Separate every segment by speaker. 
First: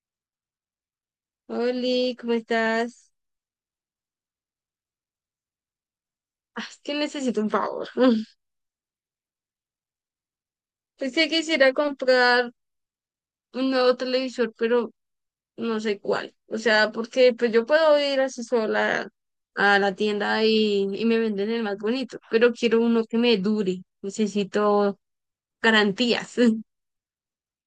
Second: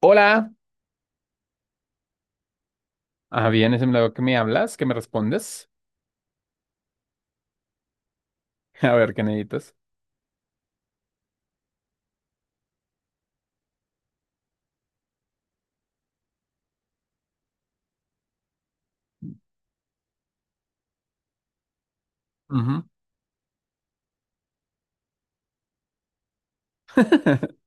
Speaker 1: Hola.
Speaker 2: Oli, ¿cómo estás?
Speaker 1: Ah, bien, es el milagro que me hablas, que me respondes.
Speaker 2: Ah, es que necesito un favor.
Speaker 1: A ver, ¿qué necesitas?
Speaker 2: Pensé que quisiera comprar un nuevo televisor, pero no sé cuál. O sea, porque pues yo puedo ir así sola a la tienda y me venden el más bonito, pero quiero
Speaker 1: Ujú.
Speaker 2: uno que me dure. Necesito garantías.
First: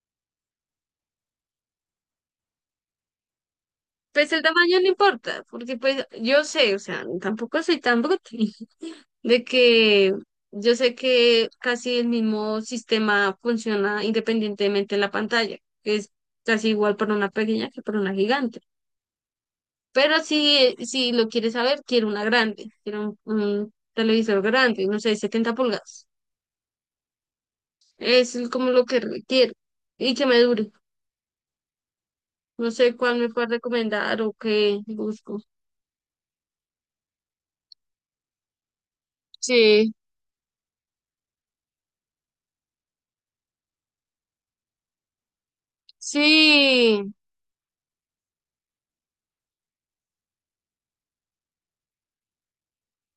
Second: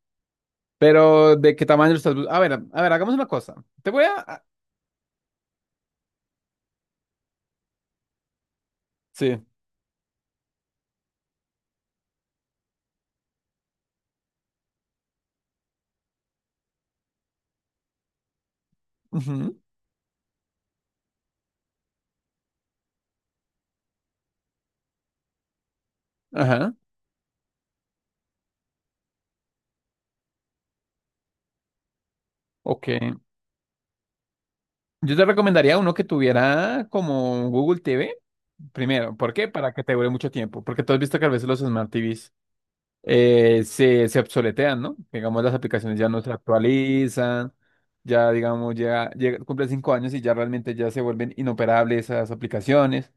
Speaker 1: Pero, ¿de qué tamaño lo estás? A ver, hagamos una cosa. Te voy a...
Speaker 2: Pues el
Speaker 1: a-
Speaker 2: tamaño no importa, porque pues yo sé, o sea, tampoco soy tan bruta.
Speaker 1: Sí.
Speaker 2: De que yo sé que casi el mismo sistema funciona independientemente en la pantalla, que es casi igual para una pequeña que para una gigante.
Speaker 1: Ujú.
Speaker 2: Pero si lo quieres saber, quiero una grande, quiero un televisor grande, no sé, 70 pulgadas.
Speaker 1: Ajá.
Speaker 2: Es como lo que quiero y que me dure. No
Speaker 1: Ok.
Speaker 2: sé cuál me puedes recomendar o qué
Speaker 1: Yo te
Speaker 2: busco.
Speaker 1: recomendaría uno que tuviera como Google TV. Primero, ¿por qué? Para que te
Speaker 2: Sí,
Speaker 1: dure mucho tiempo. Porque tú has visto que a veces los Smart TVs se obsoletean, ¿no? Digamos, las aplicaciones ya no se
Speaker 2: sí.
Speaker 1: actualizan, ya, digamos, ya, cumple 5 años y ya realmente ya se vuelven inoperables esas aplicaciones.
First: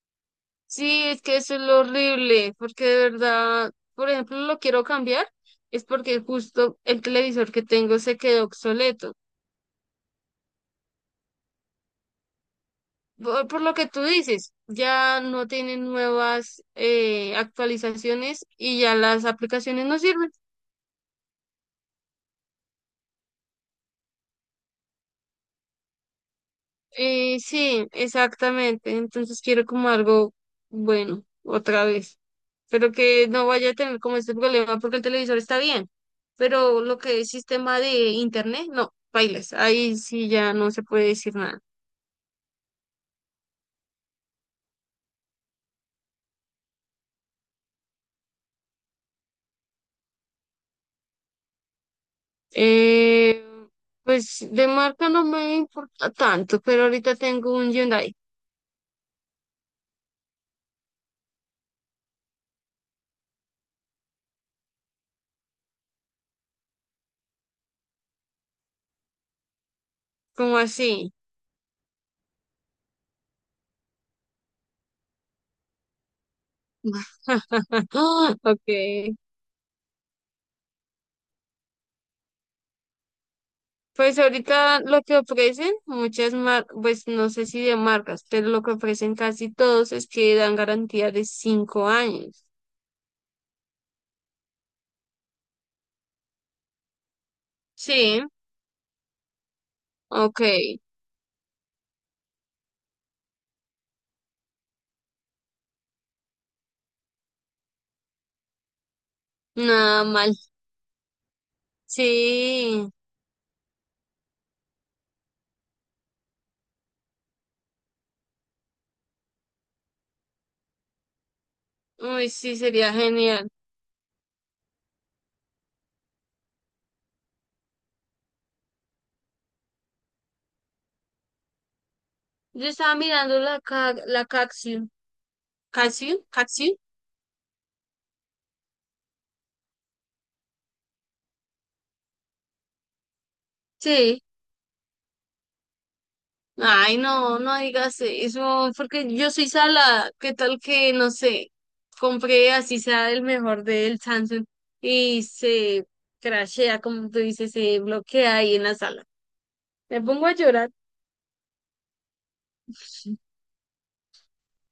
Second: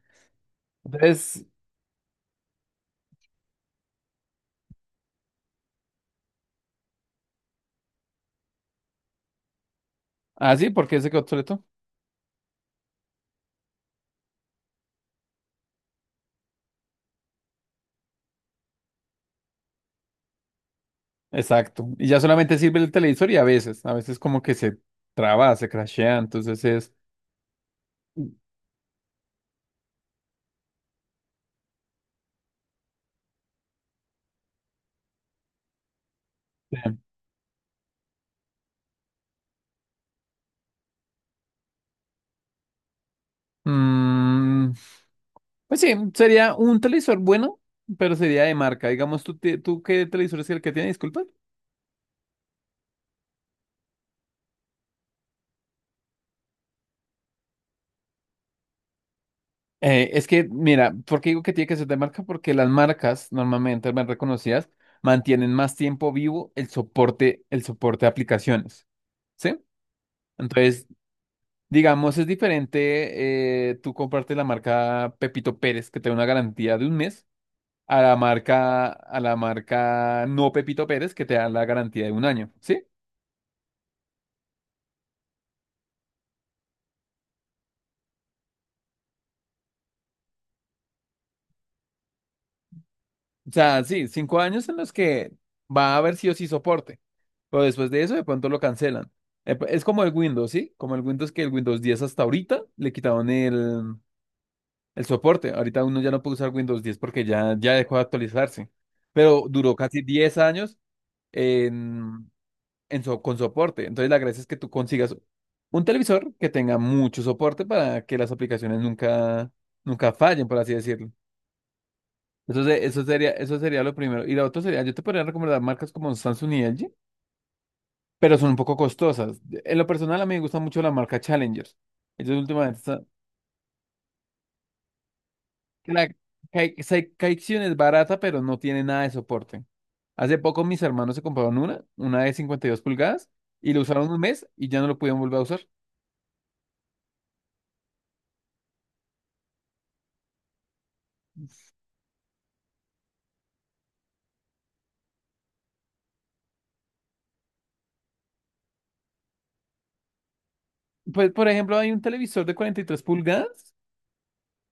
Speaker 2: Sí, es que
Speaker 1: Entonces,
Speaker 2: eso es lo horrible, porque de verdad, por ejemplo, lo quiero cambiar, es porque justo el televisor que tengo se quedó obsoleto.
Speaker 1: así, porque se quedó obsoleto.
Speaker 2: Por lo que tú dices, ya no tienen nuevas actualizaciones y ya las aplicaciones no sirven.
Speaker 1: Exacto. Y ya solamente sirve el televisor y a veces, como que se traba, se crashea, entonces es...
Speaker 2: Sí, exactamente. Entonces quiero como algo bueno, otra vez. Pero que no vaya a tener como este problema porque el televisor está bien. Pero lo que es sistema de internet, no, bailas. Ahí sí ya no se puede decir nada.
Speaker 1: Mm, pues sí, sería un televisor bueno, pero sería de marca. Digamos, tú qué televisor es el que tiene? Disculpa.
Speaker 2: Eh, pues de marca no me importa tanto, pero ahorita tengo un Hyundai,
Speaker 1: Es que, mira, ¿por qué digo que tiene que ser de marca? Porque las marcas normalmente más reconocidas mantienen más tiempo vivo el soporte de aplicaciones, ¿sí?
Speaker 2: como
Speaker 1: Entonces,
Speaker 2: así.
Speaker 1: digamos, es diferente tú comprarte la marca Pepito Pérez, que te da una garantía de un mes,
Speaker 2: Ok.
Speaker 1: a la marca no Pepito Pérez, que te da la garantía de un año, ¿sí?
Speaker 2: Pues ahorita lo que ofrecen muchas marcas, pues no sé si de marcas, pero lo que ofrecen casi todos es que dan garantía de 5 años.
Speaker 1: O sea, sí, 5 años en los que va a haber sí o sí soporte. Pero después de eso,
Speaker 2: Sí,
Speaker 1: de pronto lo cancelan. Es como el
Speaker 2: ok,
Speaker 1: Windows, ¿sí? Como el Windows, que el Windows 10 hasta ahorita le quitaron el soporte. Ahorita uno ya no puede usar Windows 10 porque ya, ya dejó de actualizarse. Pero duró casi
Speaker 2: nada mal.
Speaker 1: 10 años en,
Speaker 2: Sí,
Speaker 1: con soporte. Entonces la gracia es que tú consigas un televisor que tenga mucho soporte para que las aplicaciones nunca, nunca fallen, por así decirlo.
Speaker 2: uy, sí, sería genial.
Speaker 1: Eso sería lo primero. Y lo otro sería, yo te podría recomendar marcas como Samsung y LG, pero son un poco costosas. En lo personal, a mí me gusta mucho la marca Challenger. Ellos
Speaker 2: Yo
Speaker 1: últimamente
Speaker 2: estaba
Speaker 1: están...
Speaker 2: mirando la Caxiu.
Speaker 1: Que la
Speaker 2: ¿Caxiu? ¿Caxiu?
Speaker 1: Kaikion es barata, pero no tiene nada de soporte. Hace poco mis hermanos se compraron una de 52 pulgadas, y lo usaron un
Speaker 2: Sí.
Speaker 1: mes y ya no lo pudieron volver a usar.
Speaker 2: Ay, no, no digas eso, porque yo soy sala. ¿Qué tal que, no sé, compré así sea el mejor del Samsung y se crashea, como tú dices, se bloquea ahí en la sala? Me pongo a llorar.
Speaker 1: Pues, por ejemplo, hay un televisor de 43 pulgadas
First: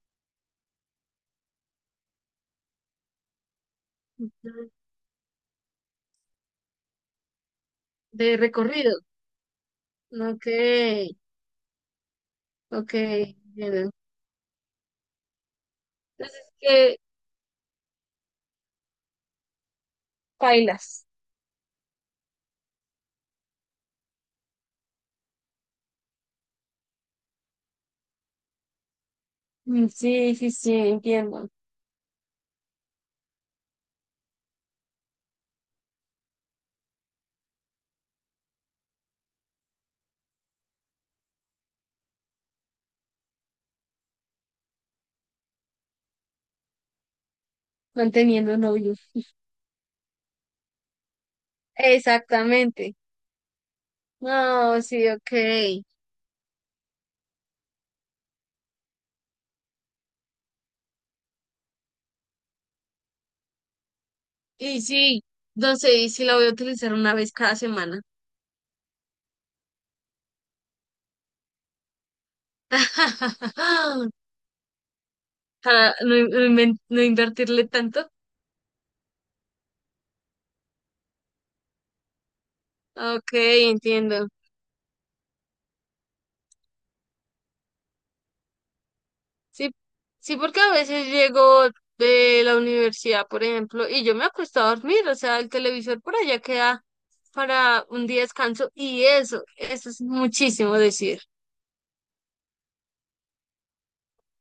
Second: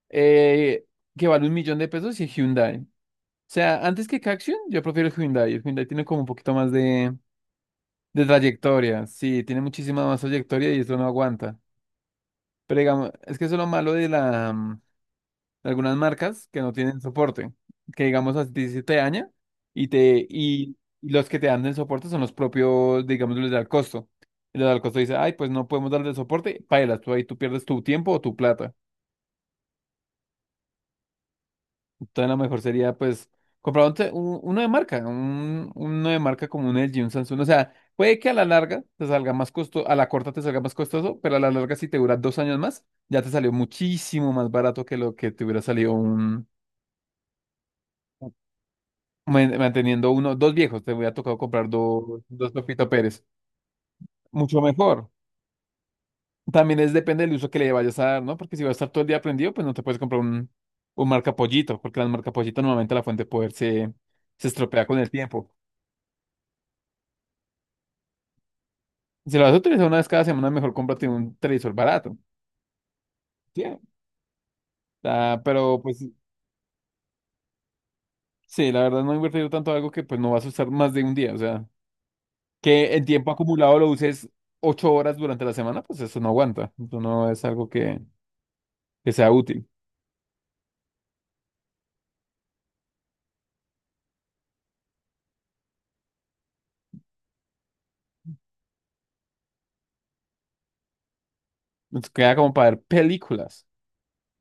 Speaker 1: eh, que vale $1.000.000 y es Hyundai. O sea, antes que Caxion, yo prefiero el Hyundai. El Hyundai tiene como un poquito más de
Speaker 2: De recorrido,
Speaker 1: trayectoria. Sí, tiene muchísima más
Speaker 2: no
Speaker 1: trayectoria y esto no
Speaker 2: que,
Speaker 1: aguanta. Pero
Speaker 2: no
Speaker 1: digamos, es que eso es lo
Speaker 2: bueno.
Speaker 1: malo de de algunas
Speaker 2: Entonces,
Speaker 1: marcas que no
Speaker 2: que
Speaker 1: tienen soporte. Que digamos a ti se te daña y
Speaker 2: bailas.
Speaker 1: y los que te dan el soporte son los propios, digamos, los del costo. Y los del costo dice, ay, pues no podemos darle soporte, pailas, tú ahí tú pierdes tu tiempo o tu plata.
Speaker 2: Mm, sí, sí, sí, entiendo.
Speaker 1: Entonces, lo mejor sería, pues, comprar un uno de marca, uno de marca como un LG, un Samsung. O sea, puede que a la larga te salga más costoso, a la corta te salga más costoso, pero a la larga, si te dura 2 años más, ya te salió muchísimo más barato que lo que te hubiera salido
Speaker 2: Manteniendo novio.
Speaker 1: manteniendo uno, dos viejos. Te hubiera tocado comprar dos, dos Pepito
Speaker 2: Exactamente.
Speaker 1: Pérez. Mucho
Speaker 2: No, sí,
Speaker 1: mejor.
Speaker 2: ok.
Speaker 1: También es depende del uso que le vayas a dar, ¿no? Porque si vas a estar todo el día prendido, pues no te puedes comprar un marca pollito, porque las marca pollito normalmente la fuente de poder se
Speaker 2: Y
Speaker 1: estropea con el
Speaker 2: sí,
Speaker 1: tiempo.
Speaker 2: no sé, y si la voy a utilizar una vez cada semana.
Speaker 1: Si lo vas a utilizar una vez cada semana, mejor cómprate un televisor barato. ¿Sí? Ah, pero
Speaker 2: Para
Speaker 1: pues
Speaker 2: no, no invertirle tanto.
Speaker 1: sí, la verdad no he invertido tanto en algo que pues no vas a usar más de un día. O sea, que el
Speaker 2: Ok,
Speaker 1: tiempo acumulado lo
Speaker 2: entiendo.
Speaker 1: uses 8 horas durante la semana, pues eso no aguanta. Eso no es algo que sea útil.
Speaker 2: Sí, sí, porque a veces llego de la universidad, por ejemplo, y yo me acuesto a dormir, o sea, el televisor por allá queda para un día de descanso y eso es muchísimo decir.
Speaker 1: Nos queda como para ver películas,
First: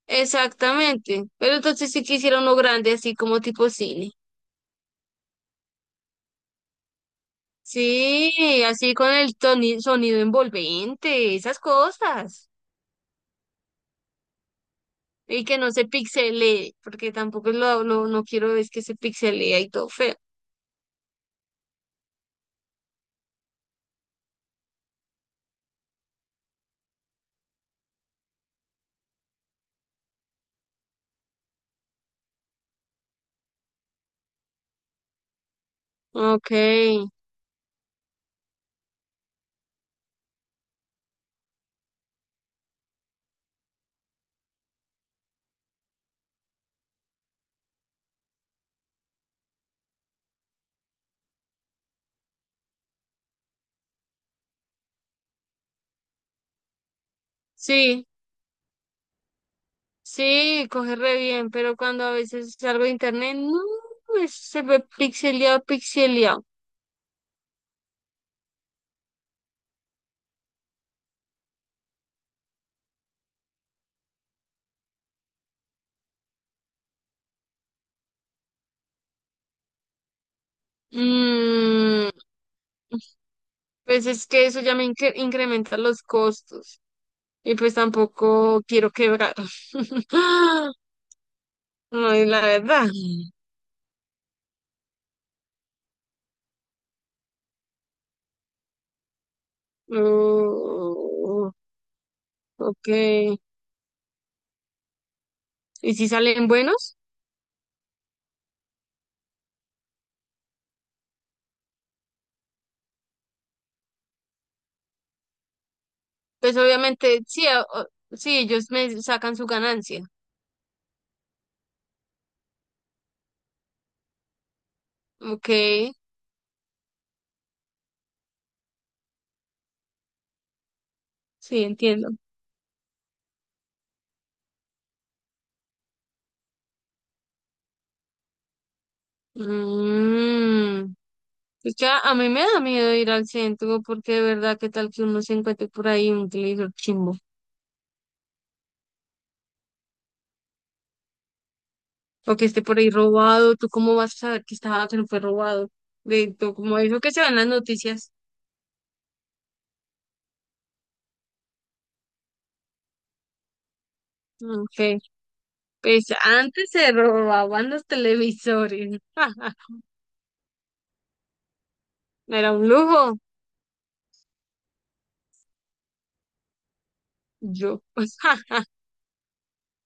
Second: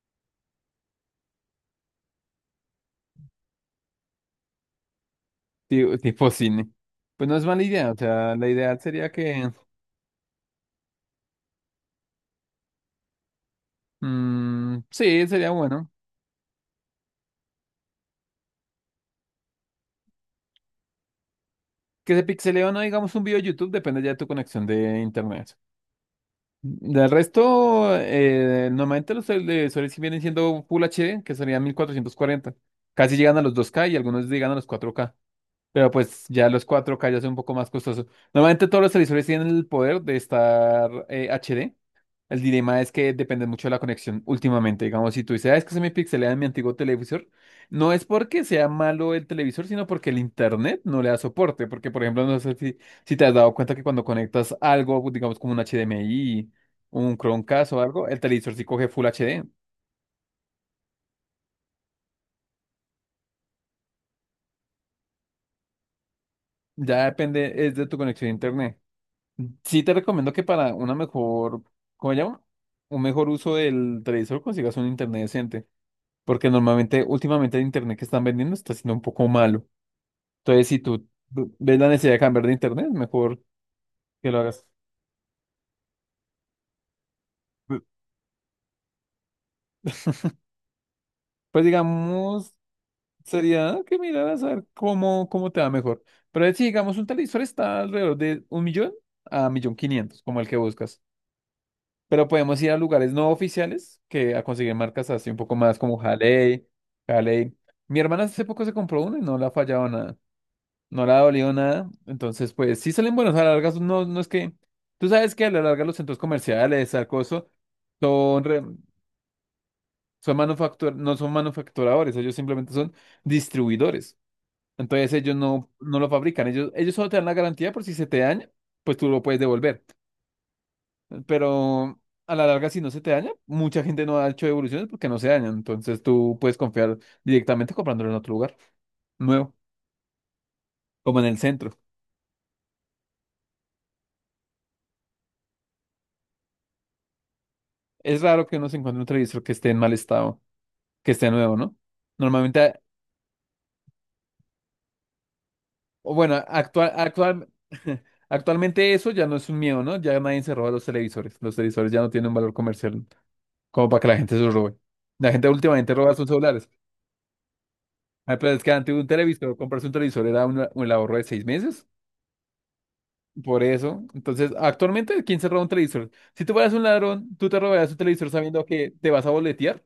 Speaker 2: Exactamente. Pero entonces sí quisiera uno grande, así como tipo cine.
Speaker 1: tipo, cine. Pues no es mala idea. O sea, la
Speaker 2: Sí,
Speaker 1: ideal
Speaker 2: así
Speaker 1: sería
Speaker 2: con el
Speaker 1: que...
Speaker 2: sonido envolvente, esas cosas.
Speaker 1: Mm, sí,
Speaker 2: Y
Speaker 1: sería
Speaker 2: que no se
Speaker 1: bueno.
Speaker 2: pixelee, porque tampoco no quiero es que se pixelee y todo feo.
Speaker 1: Que se pixelee o no, digamos, un video de YouTube, depende ya de tu conexión de internet. Del resto, normalmente los de Sony sí vienen siendo Full HD, que serían 1440. Casi llegan a los 2K y algunos llegan a los 4K. Pero pues ya
Speaker 2: Ok,
Speaker 1: los 4K ya son un poco más costosos. Normalmente todos los televisores tienen el poder de estar HD. El dilema es que depende mucho de la conexión últimamente. Digamos, si tú dices, "Ah, es que se me pixelea en mi antiguo televisor, no es porque sea malo el televisor, sino porque el internet no le da soporte". Porque, por ejemplo, no sé si te has dado cuenta que cuando conectas algo, digamos, como un HDMI, un Chromecast o
Speaker 2: sí,
Speaker 1: algo, el televisor sí coge Full HD.
Speaker 2: sí, coge re bien, pero cuando a veces salgo de internet, no, pues, se ve pixeleado, pixeleado.
Speaker 1: Ya depende, es de tu conexión a internet. Sí te recomiendo que para una mejor, ¿cómo se llama? Un mejor uso del televisor consigas un internet decente. Porque normalmente, últimamente el internet que están vendiendo está siendo un poco malo. Entonces, si tú ves la
Speaker 2: Mm,
Speaker 1: necesidad de cambiar de internet, mejor
Speaker 2: pues es
Speaker 1: que lo
Speaker 2: que eso
Speaker 1: hagas.
Speaker 2: ya incrementa los costos. Y pues tampoco quiero quebrar.
Speaker 1: Pues
Speaker 2: No, es la
Speaker 1: digamos,
Speaker 2: verdad.
Speaker 1: sería que miraras a ver cómo, cómo te va mejor. Pero si digamos un televisor está alrededor de un millón a millón quinientos, como el que buscas.
Speaker 2: Oh,
Speaker 1: Pero podemos ir a
Speaker 2: ok.
Speaker 1: lugares no
Speaker 2: ¿Y
Speaker 1: oficiales que a conseguir marcas así un poco más como
Speaker 2: si salen
Speaker 1: Halley,
Speaker 2: buenos?
Speaker 1: Halley. Mi hermana hace poco se compró uno y no le ha fallado nada, no le ha dolido nada. Entonces, pues sí salen buenos a la larga. No, no es que. Tú sabes que a la larga los centros
Speaker 2: Pues
Speaker 1: comerciales, al
Speaker 2: obviamente, sí,
Speaker 1: coso,
Speaker 2: sí,
Speaker 1: son, re-
Speaker 2: ellos me sacan su ganancia.
Speaker 1: son no son manufacturadores, ellos simplemente son distribuidores. Entonces ellos
Speaker 2: Ok,
Speaker 1: no, no lo fabrican, ellos solo te dan la garantía por si se te daña, pues tú lo puedes devolver.
Speaker 2: sí,
Speaker 1: Pero
Speaker 2: entiendo.
Speaker 1: a la larga, si no se te daña, mucha gente no ha hecho devoluciones porque no se dañan. Entonces tú puedes confiar directamente comprándolo en otro lugar nuevo,
Speaker 2: Mm,
Speaker 1: como en el
Speaker 2: es
Speaker 1: centro.
Speaker 2: que a mí me da miedo ir al centro porque de verdad, ¿qué tal que uno se encuentre por ahí un televisor chimbo?
Speaker 1: Es raro que uno se encuentre un televisor que esté en mal estado, que esté nuevo, ¿no?
Speaker 2: O que esté por
Speaker 1: Normalmente,
Speaker 2: ahí robado. ¿Tú cómo vas a saber que estaba, que no fue robado?
Speaker 1: o
Speaker 2: De
Speaker 1: bueno,
Speaker 2: todo como eso que se ve en las noticias.
Speaker 1: actualmente eso ya no es un miedo, ¿no? Ya nadie se roba los televisores. Los televisores ya no tienen un valor comercial como para que la gente se los robe.
Speaker 2: Ok,
Speaker 1: La gente últimamente
Speaker 2: pues
Speaker 1: roba sus celulares.
Speaker 2: antes se robaban los
Speaker 1: Ay, pero es que antes
Speaker 2: televisores.
Speaker 1: un televisor, comprarse un televisor era un ahorro de 6 meses.
Speaker 2: Era un lujo.
Speaker 1: Por eso. Entonces, actualmente, ¿quién se roba un televisor? Si tú fueras un ladrón, ¿tú te
Speaker 2: Yo,
Speaker 1: robarías un
Speaker 2: pues,
Speaker 1: televisor sabiendo que te vas a boletear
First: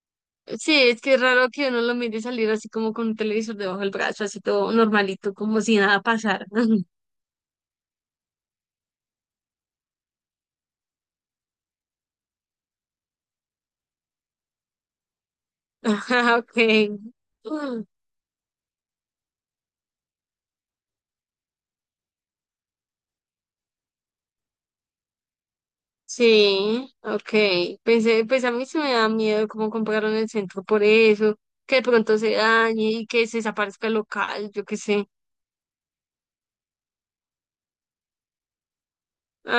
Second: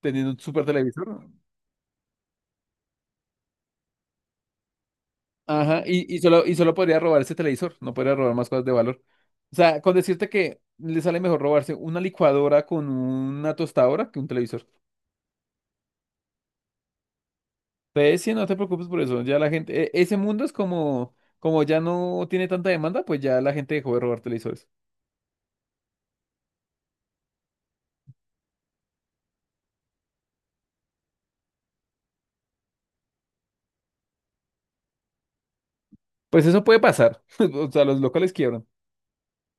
Speaker 1: teniendo un super
Speaker 2: sí, es que es
Speaker 1: televisor?
Speaker 2: raro que uno lo mire salir así como con un televisor debajo del brazo, así todo normalito, como si
Speaker 1: Ajá,
Speaker 2: nada pasara.
Speaker 1: y solo podría robar ese televisor, no podría robar más cosas de valor. O sea, con decirte que le sale mejor robarse una licuadora con una tostadora que un televisor.
Speaker 2: Ajá, okay. Mm,
Speaker 1: Entonces, sí, no te preocupes por eso. Ya la gente, ese mundo es como, como ya no tiene tanta demanda, pues ya la gente dejó de robar televisores.
Speaker 2: sí, okay. Pensé, pues a mí se me da miedo cómo compraron el centro por eso, que de pronto se dañe y que se desaparezca el local, yo qué sé.
Speaker 1: Pues eso puede pasar. O sea, los locales quiebran.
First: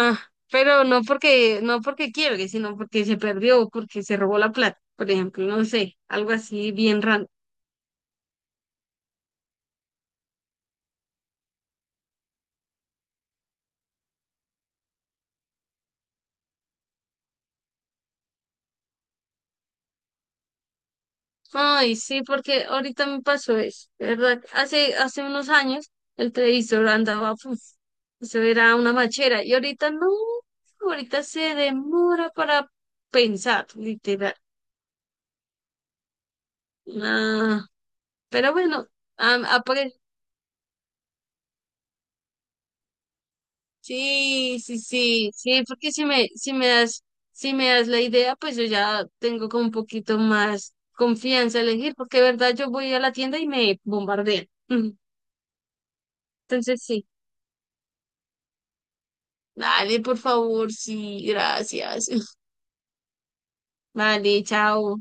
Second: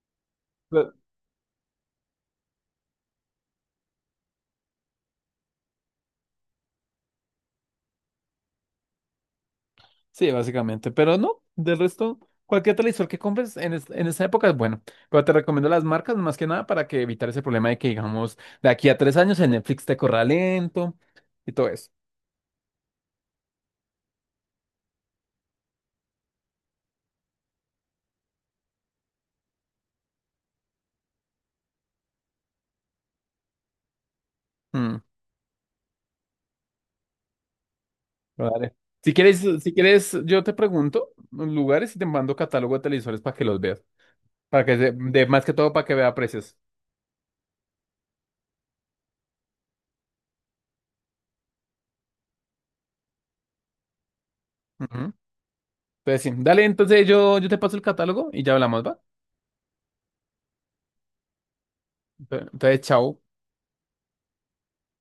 Speaker 2: Ah, pero no porque, no porque quiebre, sino porque se perdió, porque se robó la plata, por ejemplo, no sé, algo así bien raro.
Speaker 1: Sí, básicamente, pero no, del resto, cualquier televisor que compres en, en esa época es bueno, pero te recomiendo las marcas más que nada para que evitar ese problema de que, digamos, de aquí a 3 años el Netflix te corra lento y todo eso.
Speaker 2: Ay, sí, porque ahorita me pasó eso, de ¿verdad? Hace unos años el televisor andaba, puf, eso era una machera, y ahorita no, ahorita se demora para pensar, literal.
Speaker 1: Mm,
Speaker 2: Nah, pero
Speaker 1: vale.
Speaker 2: bueno,
Speaker 1: Si quieres,
Speaker 2: am-
Speaker 1: si
Speaker 2: apare-
Speaker 1: quieres, yo te pregunto los lugares y te mando catálogo de televisores para que los veas,
Speaker 2: sí,
Speaker 1: para que,
Speaker 2: sí, sí,
Speaker 1: más que
Speaker 2: sí,
Speaker 1: todo para
Speaker 2: porque
Speaker 1: que vea
Speaker 2: si
Speaker 1: precios.
Speaker 2: me das, si me das la idea, pues yo ya tengo como un poquito más confianza a elegir, porque de verdad yo voy a la tienda y me bombardean.
Speaker 1: Ujú. Entonces, sí, dale,
Speaker 2: Entonces
Speaker 1: entonces
Speaker 2: sí.
Speaker 1: yo te paso el catálogo y ya hablamos, ¿va?
Speaker 2: Dale, por favor, sí, gracias.
Speaker 1: Entonces, chao.
Speaker 2: Vale, chao.